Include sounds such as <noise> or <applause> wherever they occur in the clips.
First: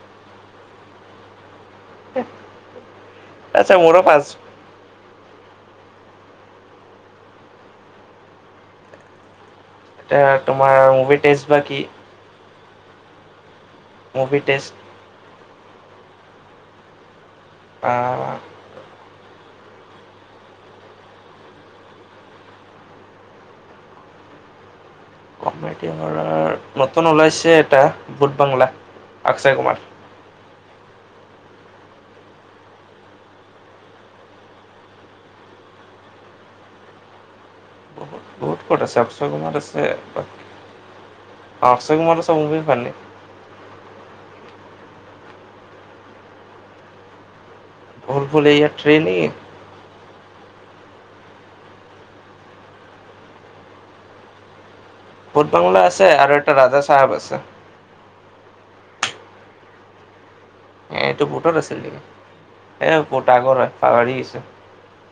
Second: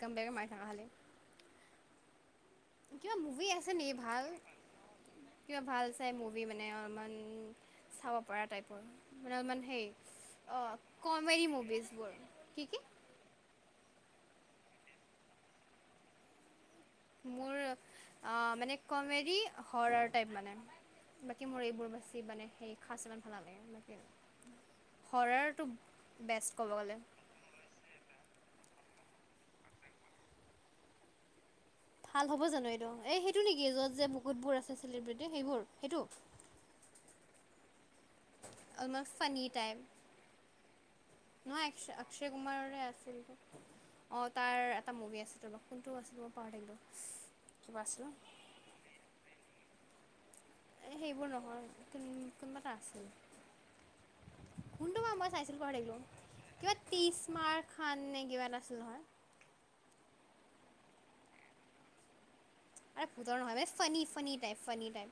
কম বেক মাৰি থকা হ'লে <unintelligible> কিবা মুভি আছে আচ্ছা নেকি মোৰো পাঁচ ভাল? কিবা ভাল চাই মুভি মানে অলপমান চাব পৰা টাইপৰ মানে অলপমান সেই এতিয়া অ তোমাৰ মুভি টেষ্ট কমেডি বা কি মুভিজ বোৰ, কি কি? মুভি টেষ্ট মোৰ আহ মানে অঁ কমেডি হৰৰ টাইপ মানে। বাকী মোৰ এইবোৰ বাছি মানে সেই খাচ ইমান ভাল নালাগে বাকী হৰৰটো কমেডিয়ানৰ বেষ্ট ক'ব গ'লে নতুন ওলাইছে এটা বুট বাংলা অক্ষয় কুমাৰ। ভাল হ'ব জানো এইটো, এই সেইটো নেকি য'ত যে বহুতবোৰ আছে চেলিব্ৰিটি সেইবোৰ সেইটো। বহুত বহুত কত আছে অলপমান অক্ষয় ফানী কুমাৰ টাইপ আছে বাকী নহয় অক্ষয় অক্ষয় কুমাৰৰে আছিল এইটো। অঁ তাৰ এটা মুভি আছে তো, ‌ কোনটো আছিল মই পাহৰি থাকিলোঁ। কিবাচোন ভুল ভুলাইয়া থ্ৰী নেকি এ সেইবোৰ নহয় কোনোবা এটা আছিল। কোনটো মা মই ভূত চাইছিলো ম‌ই পাহৰি বাংলা আছে আৰু থাকিলো, এটা কিবা ৰাজা চাহাব আছে ত্ৰিছ মাৰ খান নে কিবা এটা আছিল নহয়। এই এইটো বুটত আছিল নেকি? এই বুট আগৰ হয় পাহাৰি গৈছো। Funny type.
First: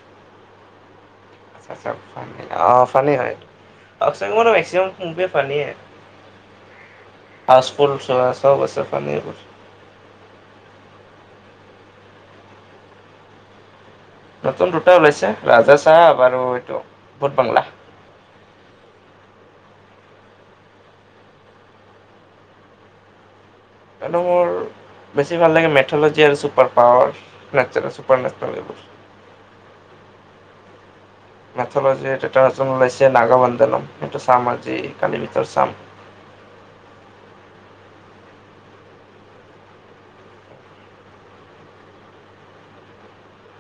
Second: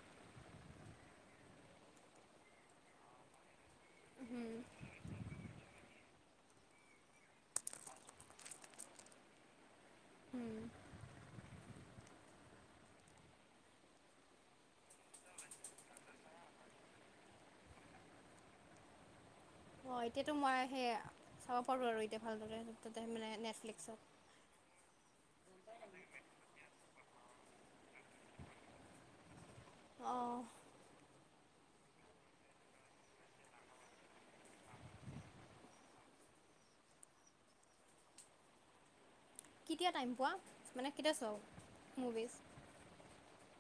আচ্ছা আচ্ছা অঁ ফানি হয় এইটো, অক্ষয় কুমাৰ নো মেক্সিমাম উবে ফানীয়ে, ‌ হাউচ ফুল চোৱা চব আছে ফানী উম নতুন দুটা ওলাইছে ৰাজা চাহাব আৰু এইটো ভোটবাংলা। অঁ এতিয়াতো মই সেই চাব পাৰোঁ আৰু এতিয়া ভালদৰে তাতে মানে নেটফ্লিক্সত। আৰু মোৰ বেছি ভাল লাগে মেথ'লজি আৰু super power natural super natural এইবোৰ। অঁ মেথলজিত এটা এ ওলাইছে নাগৱধনম সেইটো চাম আজি কালি ভিতৰত চাম। কেতিয়া টাইম পোৱা, মানে কেতিয়া চোৱা মুভিজ?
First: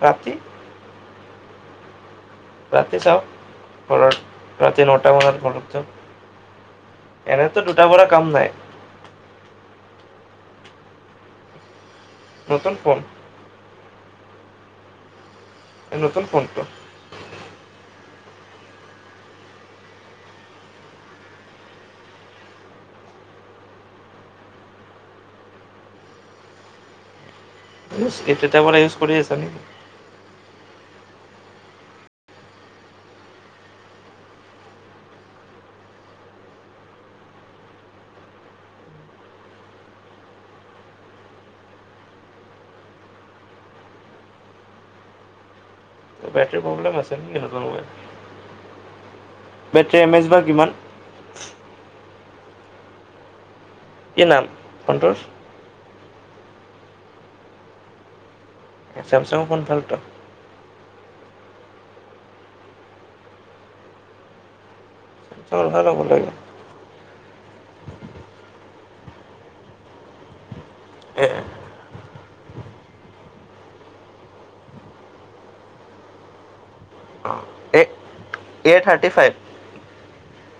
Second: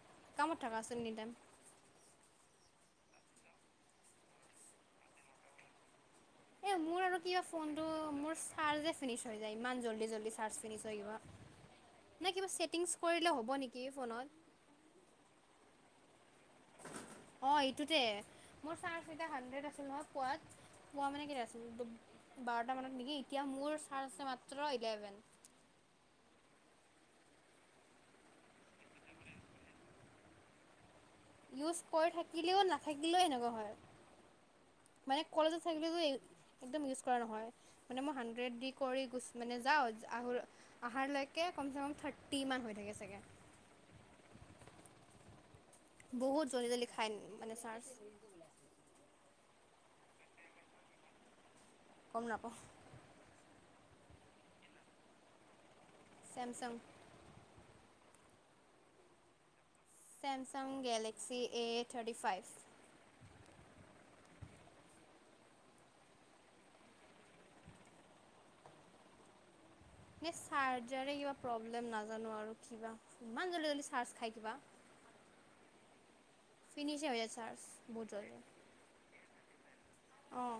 ৰাতি কামত থকা চোন এনিটাইম। ৰাতি চাওক ঘৰত, ৰাতি নটা বজাত ঘৰত যাওঁ। এই মোৰ কিয় এনেতো ফোনটো দুটাৰ পৰা কাম মোৰ নাই চাৰজিনি হয় যায়, ইমান জল্দি জল্দি চাৰ্জ ফিনিছ হয় কিবা, নে কিবা নতুন ছেটিংছ ফোন কৰিলে হব নে কি ফোনত। এই নতন ফোনটো। অঁ এইটোতে মোৰ চাৰ্জ এটা হাণ্ডেৰ্ড আছিল ন পোৱাত। পোৱা মানে কেতিয়া আছিল বাৰট মানত নেকি এতিয়া মোৰ চাৰ্জ আছে মাত্ৰ ইলেভেন। এইদাতা পৰা ইউজ কৰি আছা নেকি? ইউজ কৰি থাকিলেও নাথাকিলেও এনেকুৱা হয়। মানে কলেজে থাকিলেতো একদম ইউজ কৰা নহয়। মানে মই হাণ্ড্ৰেড দি কৰি গো মানে যাওঁ আহ আহাৰ লৈকে কমচে কম থাৰ্টি মান হৈ থাকে চাগে। বহুত বেটৰ জল্দি জল্দি প্ৰব্লেম খাই আছে নে মানে সিহঁতৰ, চাৰ্জ বেটৰী এম এমেইচ বা কিমান? গম নাপাওঁ। কি নাম সন্তোষ। ছেমছাং চেমচাংৰ ফোন ভাল ত। Samsung Galaxy A thirty five. <unintelligible> ল'ব লাগে। এ চাৰ্জাৰে এ কিবা অ প্ৰব্লেম নাজানো আৰু কিবা ইমান জল্দি জল্দি চাৰ্জ খাই কিবা। ফিনিচ হৈ যাই চাৰ্জ এ বহুতৰ জল্ডি। A thirty five. অঁ।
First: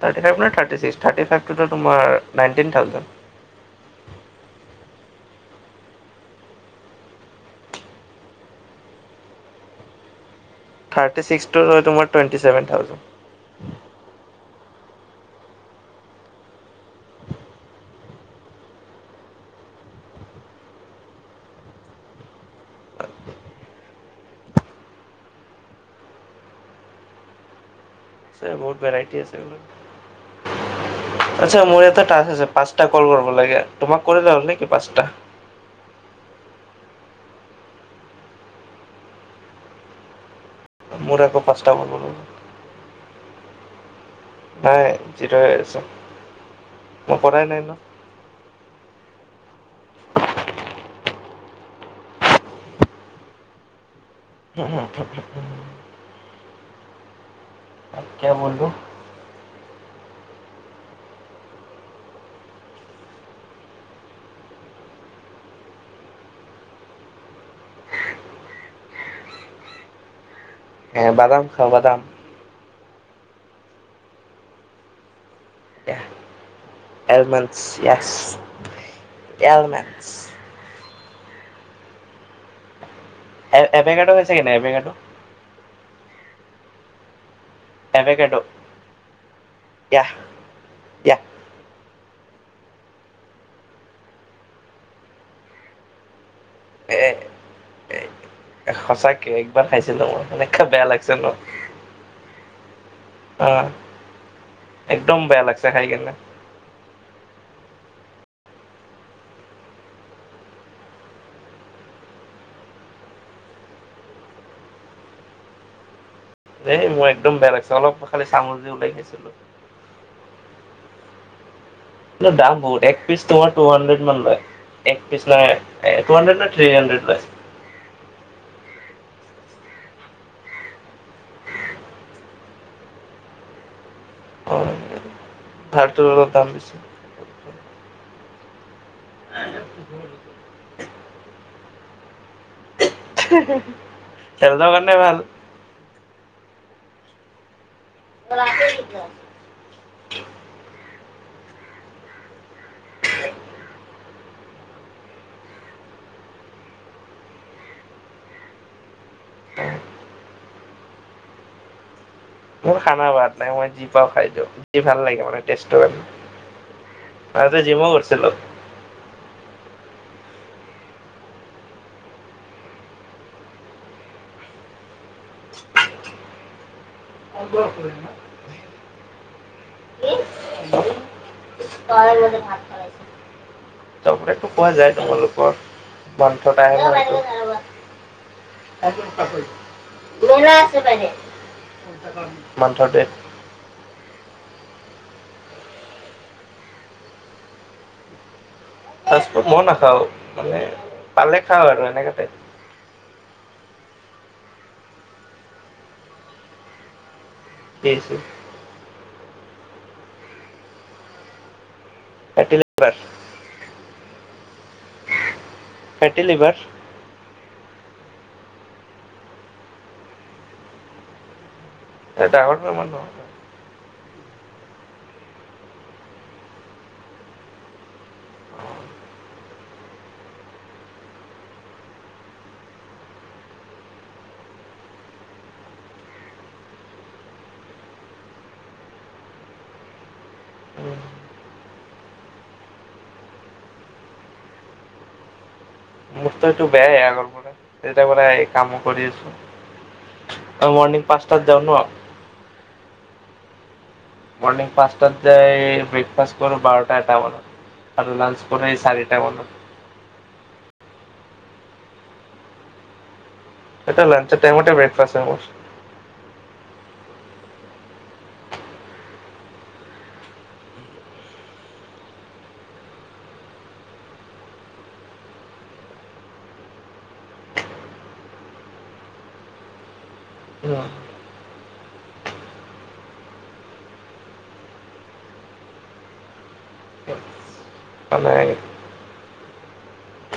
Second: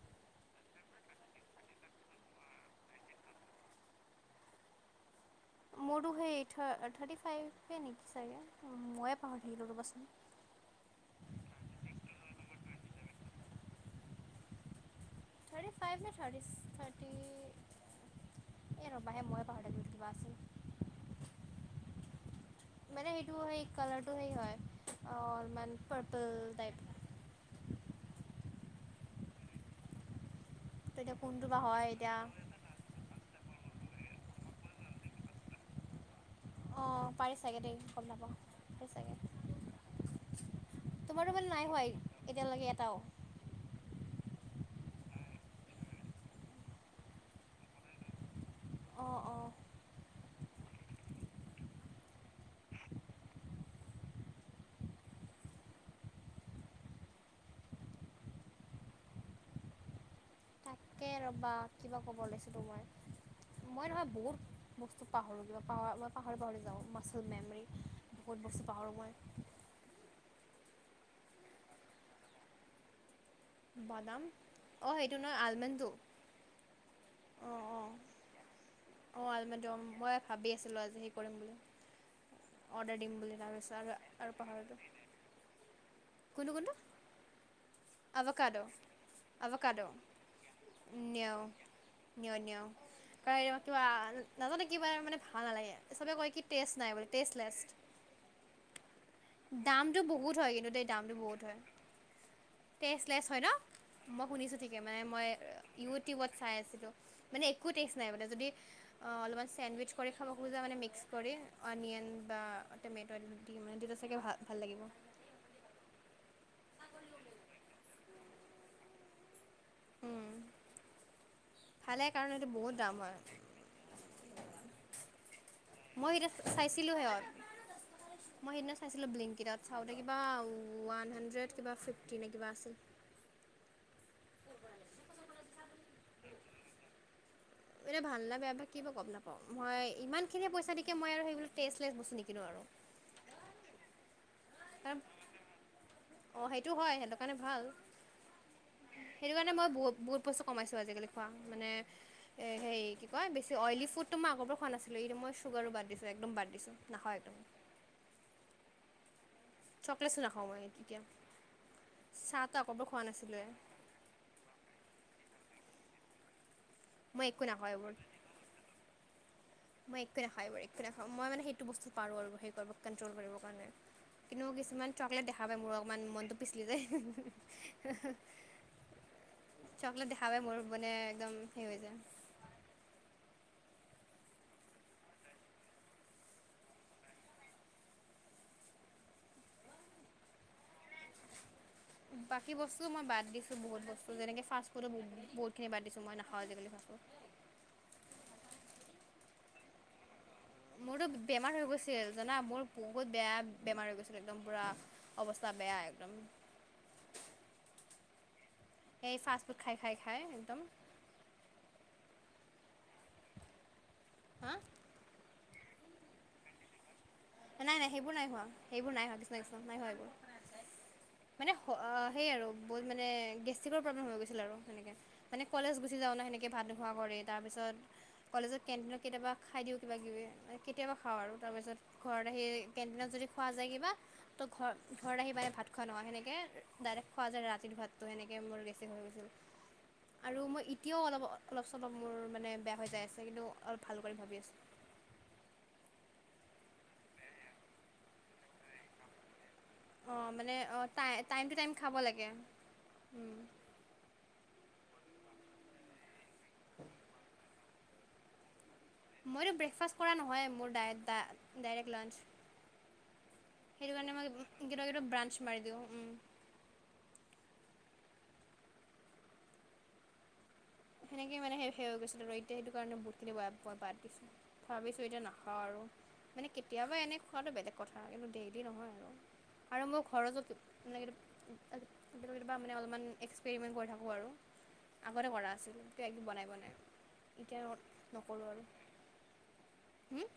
থাৰ্তি ফাইভ নে থাৰ্তি চিক্স থাৰ্তি ফাইভটোত তোমাৰ নাইতিন থাউজেণ্ড। মোৰো সেই থা থাৰ্তি ফাইভে নেকি চাগে, ময়ে পাহৰি থাকিলোঁ ৰ'বাচোন। থাৰ্তি চিক্সটো লৈ তোমাৰ twenty seven thousand. Thirty five নে থাৰ্তিচ থাৰ্তি এই ৰ'বাহে মই পাহাৰি থাকিলোঁ কিবা আছিল। <inaudible> মানে সেইটো সেই কালাৰটো সেই হয় অ অলমান পাৰপল টাইপ। আছে বহুত ভেৰাইটী আছে বোলে। ত' এতিয়া কোনটো বা আচ্ছা হয় মোৰ এটা এতিয়া তাছ আছে পাঁচ তা কল কৰিব লাগে, তোম কৰিলো হ'ল নেকি পচটা? অঁ পাৰে চাগে দেই, গম নাপাওঁ হৈ চাগে। মোৰ তোমাৰটো আকৌ <unintelligible> পাঁচটা নাইহোৱা কৰিব লাগিব এতিয়ালৈকে এটাও। নাই যিটো আছে, মই কৰাই নাই ন। অ অ <unintelligible> অ কিয়া ব'লো? তাকে ৰ'বা কিবা ক'ব লাইছিলোঁ মই। মই নহয় বহুত বস্তু পাহৰোঁ কিবা পাহৰা মই পাহৰি পাহৰি যাওঁ মাচেল মেমৰি। বহুত বস্তু পাহৰোঁ মই। এ বাদাম খাও বাদাম। বাদাম অঁ সেইটো নহয় আলমণ্ডটো। এলমেণ্ছ অঁ অঁ য়েছ। অঁ আলমেণ্ডম এলমণ্ডছ মই ভাবি আছিলোঁ আজি হেই কৰিম বুলি অৰ্ডাৰ দিম বুলি। এ তাৰপিছত আৰু এবেকাটো আৰু হৈছেগে নাই পাহৰিলোঁ এবেকাটো। কোনটো কোনটো এভেকাডো অৱকাদ অবকাদ। য়া য়া নিওঁ নিওঁ নিওঁ। <unintelligible> কিবা নাজানো কিবা মানে ভাল নালাগে চবে কয় কি টেষ্ট নাই বুলি। এ টেষ্টলেছ, সঁচাকে একবাৰ দামটো খাইছিলো মই বহুত হয় এনেকা কিন্তু বেয়া এই লাগছে দামটো ন বহুত হয়। টেষ্টলেছ হয় অ ন, মই শুনিছোঁ ঠিকে মানে একদম মই বেয়া লাগছে খাই কেনে ইউটিউবত চাই আছিলো মানে একো টেষ্ট নাই মানে যদি অহ অলপমান চেণ্ডউইচ কৰি খাব খোজা মানে মিক্স কৰি অনিয়ন বা টমেট দি মানে তেতিয়া চাগে ভা ভাল লাগিব। এই মই একদম বেয়া লাগিছে অলপ খালি চামুজে ওলাই খাইছিলোঁ। উম, ভালে কাৰণ এইটো বহুত দাম হয়। টো হাণ্ড্ৰেড মান লই এক পিছ নাই মই টো এতিয়া হাণ্ড্ৰেড নাই থ্ৰী চাইছিলোঁ হণ্ড্ৰেড লই। সেহত মই সেইদিনা চাইছিলোঁ ব্লিংকিতত চাওঁতে কিবা ওৱান হাণ্ড্ৰেড কিবা ফিফটি নে কিবা আছিল। <unintelligible> ভাৰটো অলপ দাম বেছি। এনে ভাল নে বেয়া বা কিবা গম নাপাওঁ মই ইমানখিনি পইচা দকে মই আৰু সেইবিলাক টেষ্টলেছ বস্তু নিকিনো আৰু। <unintelligible> হেলদৰ কাৰনে ভাল। অ সেইটো হয় সেইটো কাৰণে ভাল। <unintelligible> সেইটো কাৰণে মই, বহ বহুত বস্তু কমাইছো আজিকালি খোৱা, মানে হেৰি কি কয়, বেছি অইলী ফুডটো মই আগৰ পৰা খোৱা নাছিলোঁ, এই মই চুগাৰো বাদ দিছো একদম বাদ দিছোঁ নাখাও একদম। চকলেটছো নাখাওঁ মই তেতিয়া। মোৰ খানা বাত নাছিলোঁৱে নাই, মই যি পাওঁ খাই দিওঁ, যি ভাল লাগে মানে টেষ্টৰ। মই একো আজি নাখাওঁ জিমও এইবোৰ গৈছিলো। মই একো নাখাও এইবোৰ, একো নাখাওঁ মই মানে, সেইটো বস্তু পাৰো আৰু কণ্ট্ৰল কৰিবৰ কাৰণে। কিন্তু কিছুমান চকলেট দেখা পায়, মোৰ অকণমান মনটো পিচলি যায়। চকলেট দেখা পাই, মোৰ মানে একদম সেই হৈ যায়। <unintelligible> এইটো কোৱা যায় তোমালোকৰ <unintelligible> বাকী বস্তু <unintelligible> <unintelligible> দে মই বাদ দিছোঁ বহুত বস্তু। যেনেক ফাষ্ট ফডো বহুতখিনি বাদ দিছোঁ মই নাখাওঁ আজিকালি ফাষ্টফুড। ফাষ্ট ফুড মইও নাখাও মানে মোৰতো পালে বেমাৰ হৈ খাওঁ আৰু গৈছিল এনেকা টাইপ। জানা মোৰ বহুত বেয়া বেমাৰ হৈ গৈছিল একদম পুৰা অৱস্থা বেয়া একদম। কি হৈছিল? এই ফাষ্ট ফুড খাই, খাই, খাই একদম। <unintelligible> হা ফেটি লিভাৰ। নাই, নাই সেইবোৰ নাই হোৱা, সেইবোৰ নাই হোৱা, কৃষ্ণ, কৃষ্ণ নাই হোৱা সেইবোৰ। মানে সেই আৰু ডাঙৰ বহুত বেমাৰ মানে নহয় গেছ গেষ্ট্ৰিকৰ প্ৰব্লেম হৈ গৈছিল আৰু তেনেকৈ মানে কলেজ গুচি যাওঁ ন সেনেকৈ ভাত নোখোৱা কৰি তাৰপিছত কলেজত কেণ্টিনত কেতিয়াবা খাই দিওঁ কিবাকিবি মানে কেতিয়াবা খাওঁ আৰু, তাৰপিছত ঘৰত আহি, কেণ্টিনত যদি খোৱা যায় কিবা তো ঘৰ ঘৰত আহি পাই ভাত খোৱা নহয়, সেনেকে ডাইৰেক্ট খোৱা যায় ৰাতিৰ ভাতটো, সেনেকে মোৰ বেছি হয় গৈছিল। আৰু মই এতিয়াও অলপ অলপ-চলপ মোৰ মানে বেয়া হৈ যায় আছে, কিন্তু অলপ ভাল কৰি ভাবি আছোঁ। মোৰটো এইটো বেয়াই আগৰ পৰা তেতিয়া পৰা এই কামো কৰি আছো। অ', মানে আৰু অ', মৰ্ণিং পাঁচটাত টাইম টু যাওঁ টাইম ন খাব লাগে। মণিং পাছটাত যায় ব্ৰেকফাষ্ট কৰোঁ বাৰটা, এটা মানত আৰু লাঞ্চ কৰে চাৰি মইতো ব্ৰেকফাষ্ট কৰা নহয়ে, মোৰ ডাই ড ডাইৰেক্ট লাঞ্চ। সেইকাৰ এটা কাৰণে মই লাঞ্চৰ টাইমতে কেতিয়াবা, কেতিয়াবা ব্ৰেকফাষ্ট হয় মোৰ ব্ৰাঞ্চ মাৰি দিওঁ। সেনেকেই মানে সে সে হৈ গৈছিল আৰু, এতিয়া সেইটো কাৰণে বহুতখিনি বই বাদ দিছো। ভাবিছোঁ এতিয়া নাখাওঁ আৰু। মানে কেতিয়াবা এনেই খোৱাটো বেলেগ কথা কিন্তু দেইলি নহয় আৰু। আৰু মোৰ ঘৰৰ ওচৰতো তেনেক কেতিয়াবা, কেতিয়াবা মানে অলপমান এক্সপেৰিমেণ্ট কৰি থাকোঁ আৰু, আগতে কৰা। একো বনাই বনাই এতিয়া মানে নকৰোঁ আৰু, হম।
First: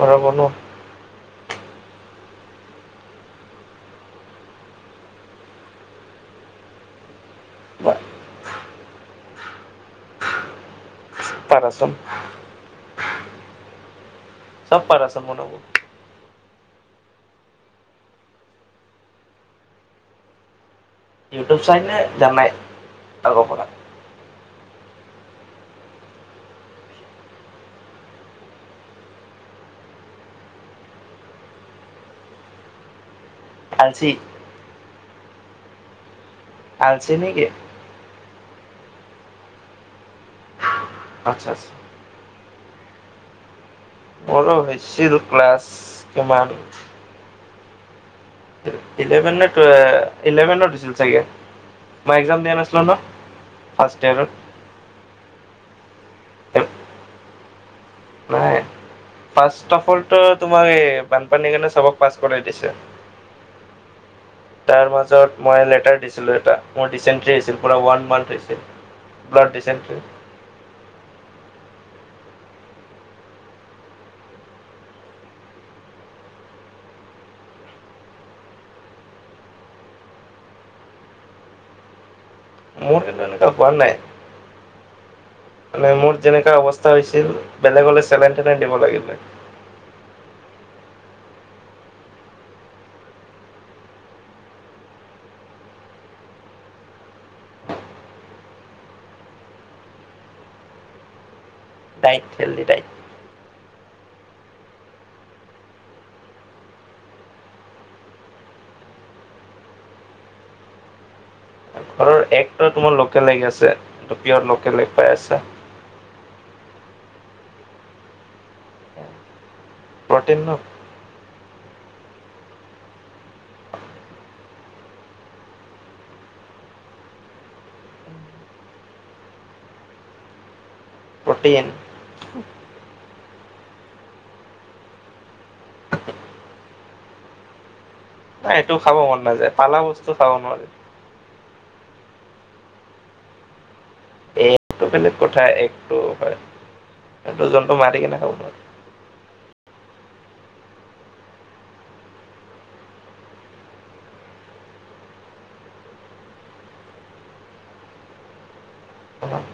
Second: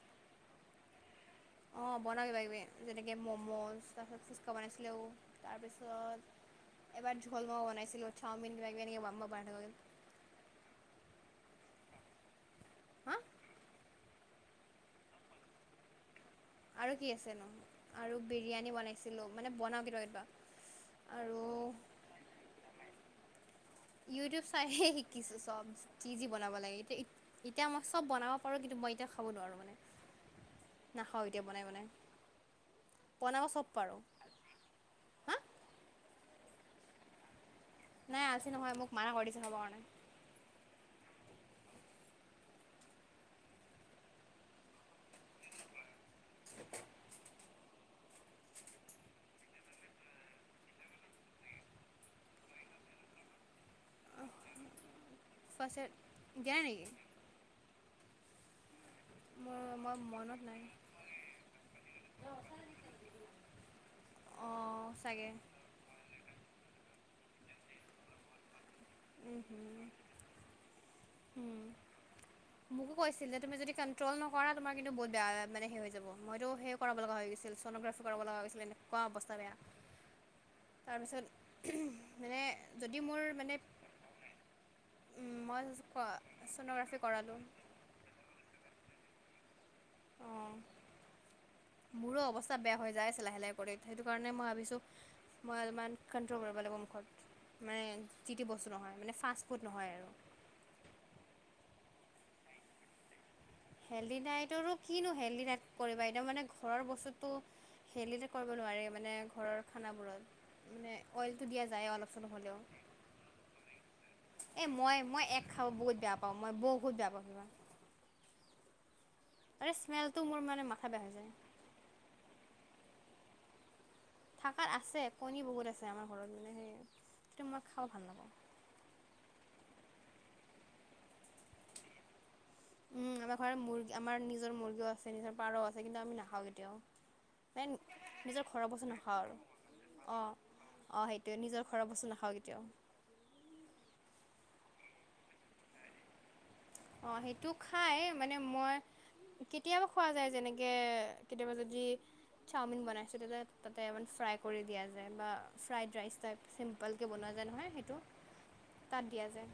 সদায় বনোৱা। অ', বনাওঁ কিবা-কিবি যেনেকে ম'ম'জ, তাৰপিছত ফুচকা বনাইছিলো তাৰপিছত এবাৰ চলো বনাইছিলো, চাওমিন কিবা-কিবি এনেকে মামা বাৰ হতৰ ঘৰত। তাৰ আচল হা। চব পাৰ আছে বনাব আৰু কি আছেনো আৰু বিৰিয়ানী বনাইছিলোঁ মানে বনাওঁ কেতিয়াবা - কেতিয়াবা। আৰু ইউটিউব চাই নে জানাই আগৰ পৰা? ইউটিউব চাইহে শিকিছো চব, যি যি বনাব লাগে হে এতিয়া মই চব বনাব পাৰো কিন্তু মই এতিয়া খাব নোৱাৰো মানে। নাখাওঁ এতিয়া বনাই - বনাই, বনাব চব পাৰোঁ আলজি হা আলছি নেকি? নাই আলছি নহয় মোক মানা কৰিছে খাব কাৰণে। আচ্ছা, আচ্ছা। মোৰো হৈছিল ক্লাছ কিমান ই ইলেভেন নে টোৱে, ইলেভেনত দিছিল চাগে? মই এক্সাম দিয়া নাছিলো ন ফাৰ্ষ্ট ইয়াৰত ফাৰ্ষ্ট ইয়েৰ দিয়াই নেকি? নাই মোৰ ফাৰ্ষ্ট অফ মই অলটো মনত নাই তোমাৰ এই বানপানীৰ কাৰণ চবক পাছ কৰাই দিছে। অঁ তাৰ চাগে মাজত মই লেটাৰ দিছিলোঁ এটা, মোৰ ডিচেণ্ট্ৰি হৈছিল পুৰা ওৱান মান্থ হৈছিল ব্লাড ডিচেণ্ট্ৰি। ওম। মোকো কৈছিল যে তুমি যদি কান্ট্ৰল নকৰা তোমাৰ কিন্তু বহুত বেয়া মানে সেই হৈ যাব মইতো সে কৰাব লগা হৈ গৈছিল, চ'নগ্ৰাফি কৰিব লগা হৈছিল এনেকুৱা অৱস্থা বেয়া। <inaudible> তাৰপিছত উহো মানে যদি মোৰ ত তেনেকোৱা মানে হোৱা নাই মই মানে মোৰ যেনেকা অৱস্থা ছ'ন'গ্ৰাফি হৈছিল, কৰালোঁ বেলেগ হলে চেলেন - তেলেন দিব লাগিল হয়। অ'। মোৰো অৱস্থা বেয়া হৈ যায় আছে লাহে - লাহে কৰি সেইটো কাৰণে মই ভাবিছো মই অলপমান কাণ্ট্ৰল কৰিব লাগিব মুখত। মানে যি তি বস্তু নহয় মানে ফাষ্ট ফুড নহয় আৰু। Diet healthy diet. হেল্ডি ডাইটৰো কিনো হেল্ডি ডাইট কৰিবা একদম মানে ঘৰৰ বস্তুটো হেল্ডি যে কৰিব নোৱাৰি মানে ঘৰৰ খানাবোৰত মানে অইলটো দিয়া যায় অলপ - ঘৰৰ চলপ হ'লেও, একটো তোমাৰ লোকেল এগ আছে। পিয়ৰ এই লোকেল এগ পাই মই মই আছা। এক খাব বহুত বেয়া পাওঁ, মই বহুত বেয়া পাওঁ কিবা আৰে স্মেলটো প্ৰটিন মোৰ ন মানে মাথা বেয়া হৈ যায়। থাকাত আছে, কণী বহুত আছে আমাৰ ঘৰত মানে সেই সেইটো মই খাব ভাল নাপাওঁ। প্ৰটিন। উম, আমাৰ ঘৰত মুৰ্গী আমাৰ নিজৰ মুৰ্গীও আছে, নিজৰ পাৰ আছে কিন্তু আমি নাখাওঁ কেতিয়াও। এ নি নিজৰ নাই ঘৰৰ এইটো বস্তু খাব মন নাখাওঁ আৰু নাযায় পালা বস্তু খাব অ'। নোৱাৰে অ' সেইটোৱে, নিজৰ ঘৰৰ বস্তু নাখাওঁ কেতিয়াও। <unintelligible> অ' এইটো সেইটো যোনটো খাই মাৰি কেনে খাব মানে নোৱাৰে মই কেতিয়াবা খোৱা যায় যেনেকে কেতিয়াবা যদি চাওমিন বনাইছোঁ তেতিয়া তাতে অকমান ফ্ৰাই কৰি দিয়া যায় বা ফ্ৰাইড ৰাইচ টাইপ চিম্পালকে বনোৱা যায় নহয় সেইটো তাত দিয়া যায়।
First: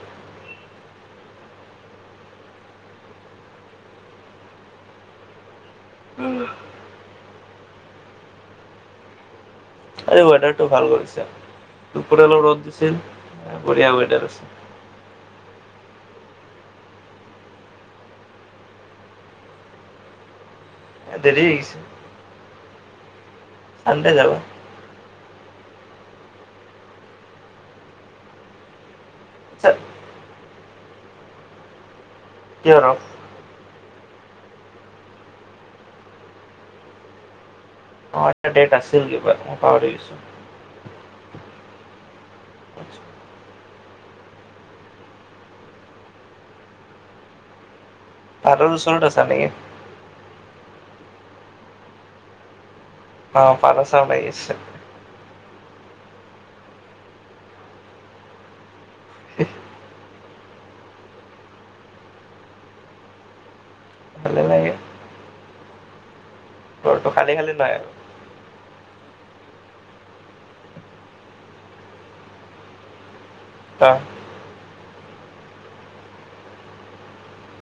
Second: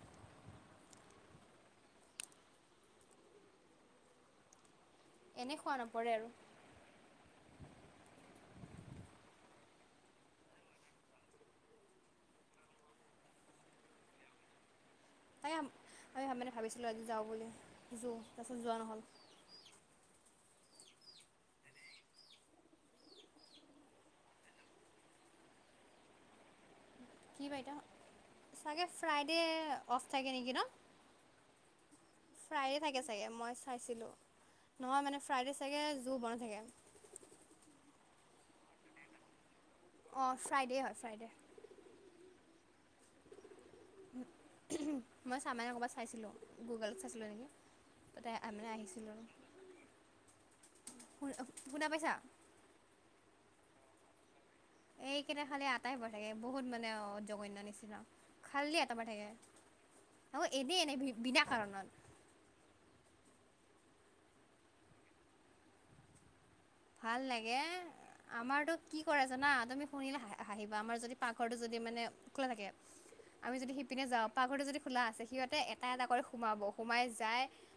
এনেই খোৱা নপৰে আৰু। আজি ৱেডাৰটো ভাল কৰিছে দুপৰিয়া ৰ'দ দিছিল বঢ়িয়া ৱেডাৰ তাই আমি মানে ভাবিছিলোঁ আজি যাওঁ বুলি যো তাৰপিছত যোৱা নহ'ল দেৰি হৈ গৈছে ভাল কে যাবা কি বাইদেউ চাগে আচ্ছা ফ্ৰাইডে' অফ থাকে নেকি ন কিয় ফ্ৰাইডে ৰ থাকে চাগে মই চাইছিলোঁ নহয় মানে ফ্ৰাইডে চাগে জোৰ বনাই থাকে অ এটা ডেট আছিল কিবা মই পাহৰিছোঁ অঁ ফ্ৰাইডে হয় ফ্ৰাইডে মই চা মানে ক'ৰবাত চাইছিলোঁ গুগলত চাচ মাৰি কেনি ভাদৰৰ ওচৰৰত আছা নেকি শুন শুনা পাইছা অ' পাৰ চৰাই মাৰি আছে এইকেইটা খালে আটাই কৈ থাকে বহুত মানে জঘন্য নিচিনা খালিয়ে আতা পাৰি থাকে ত এনেই এনেই বিনা কাৰণত ভালেই লাগে ঘৰটো ভাল খালী খালী লাগে নহয় আমাৰতো কি কৰে জানা তুমি শুনিলে হাঁ হাঁহিবা আমাৰ যদি পাকঘৰটো যদি মানে খোলা থাকে আমি যদি আৰু সিপিনে যাওঁ পাকঘৰটো যদি খোলা আছে সিহঁতে এটা এটা কৰি সোমাব সোমাই যায়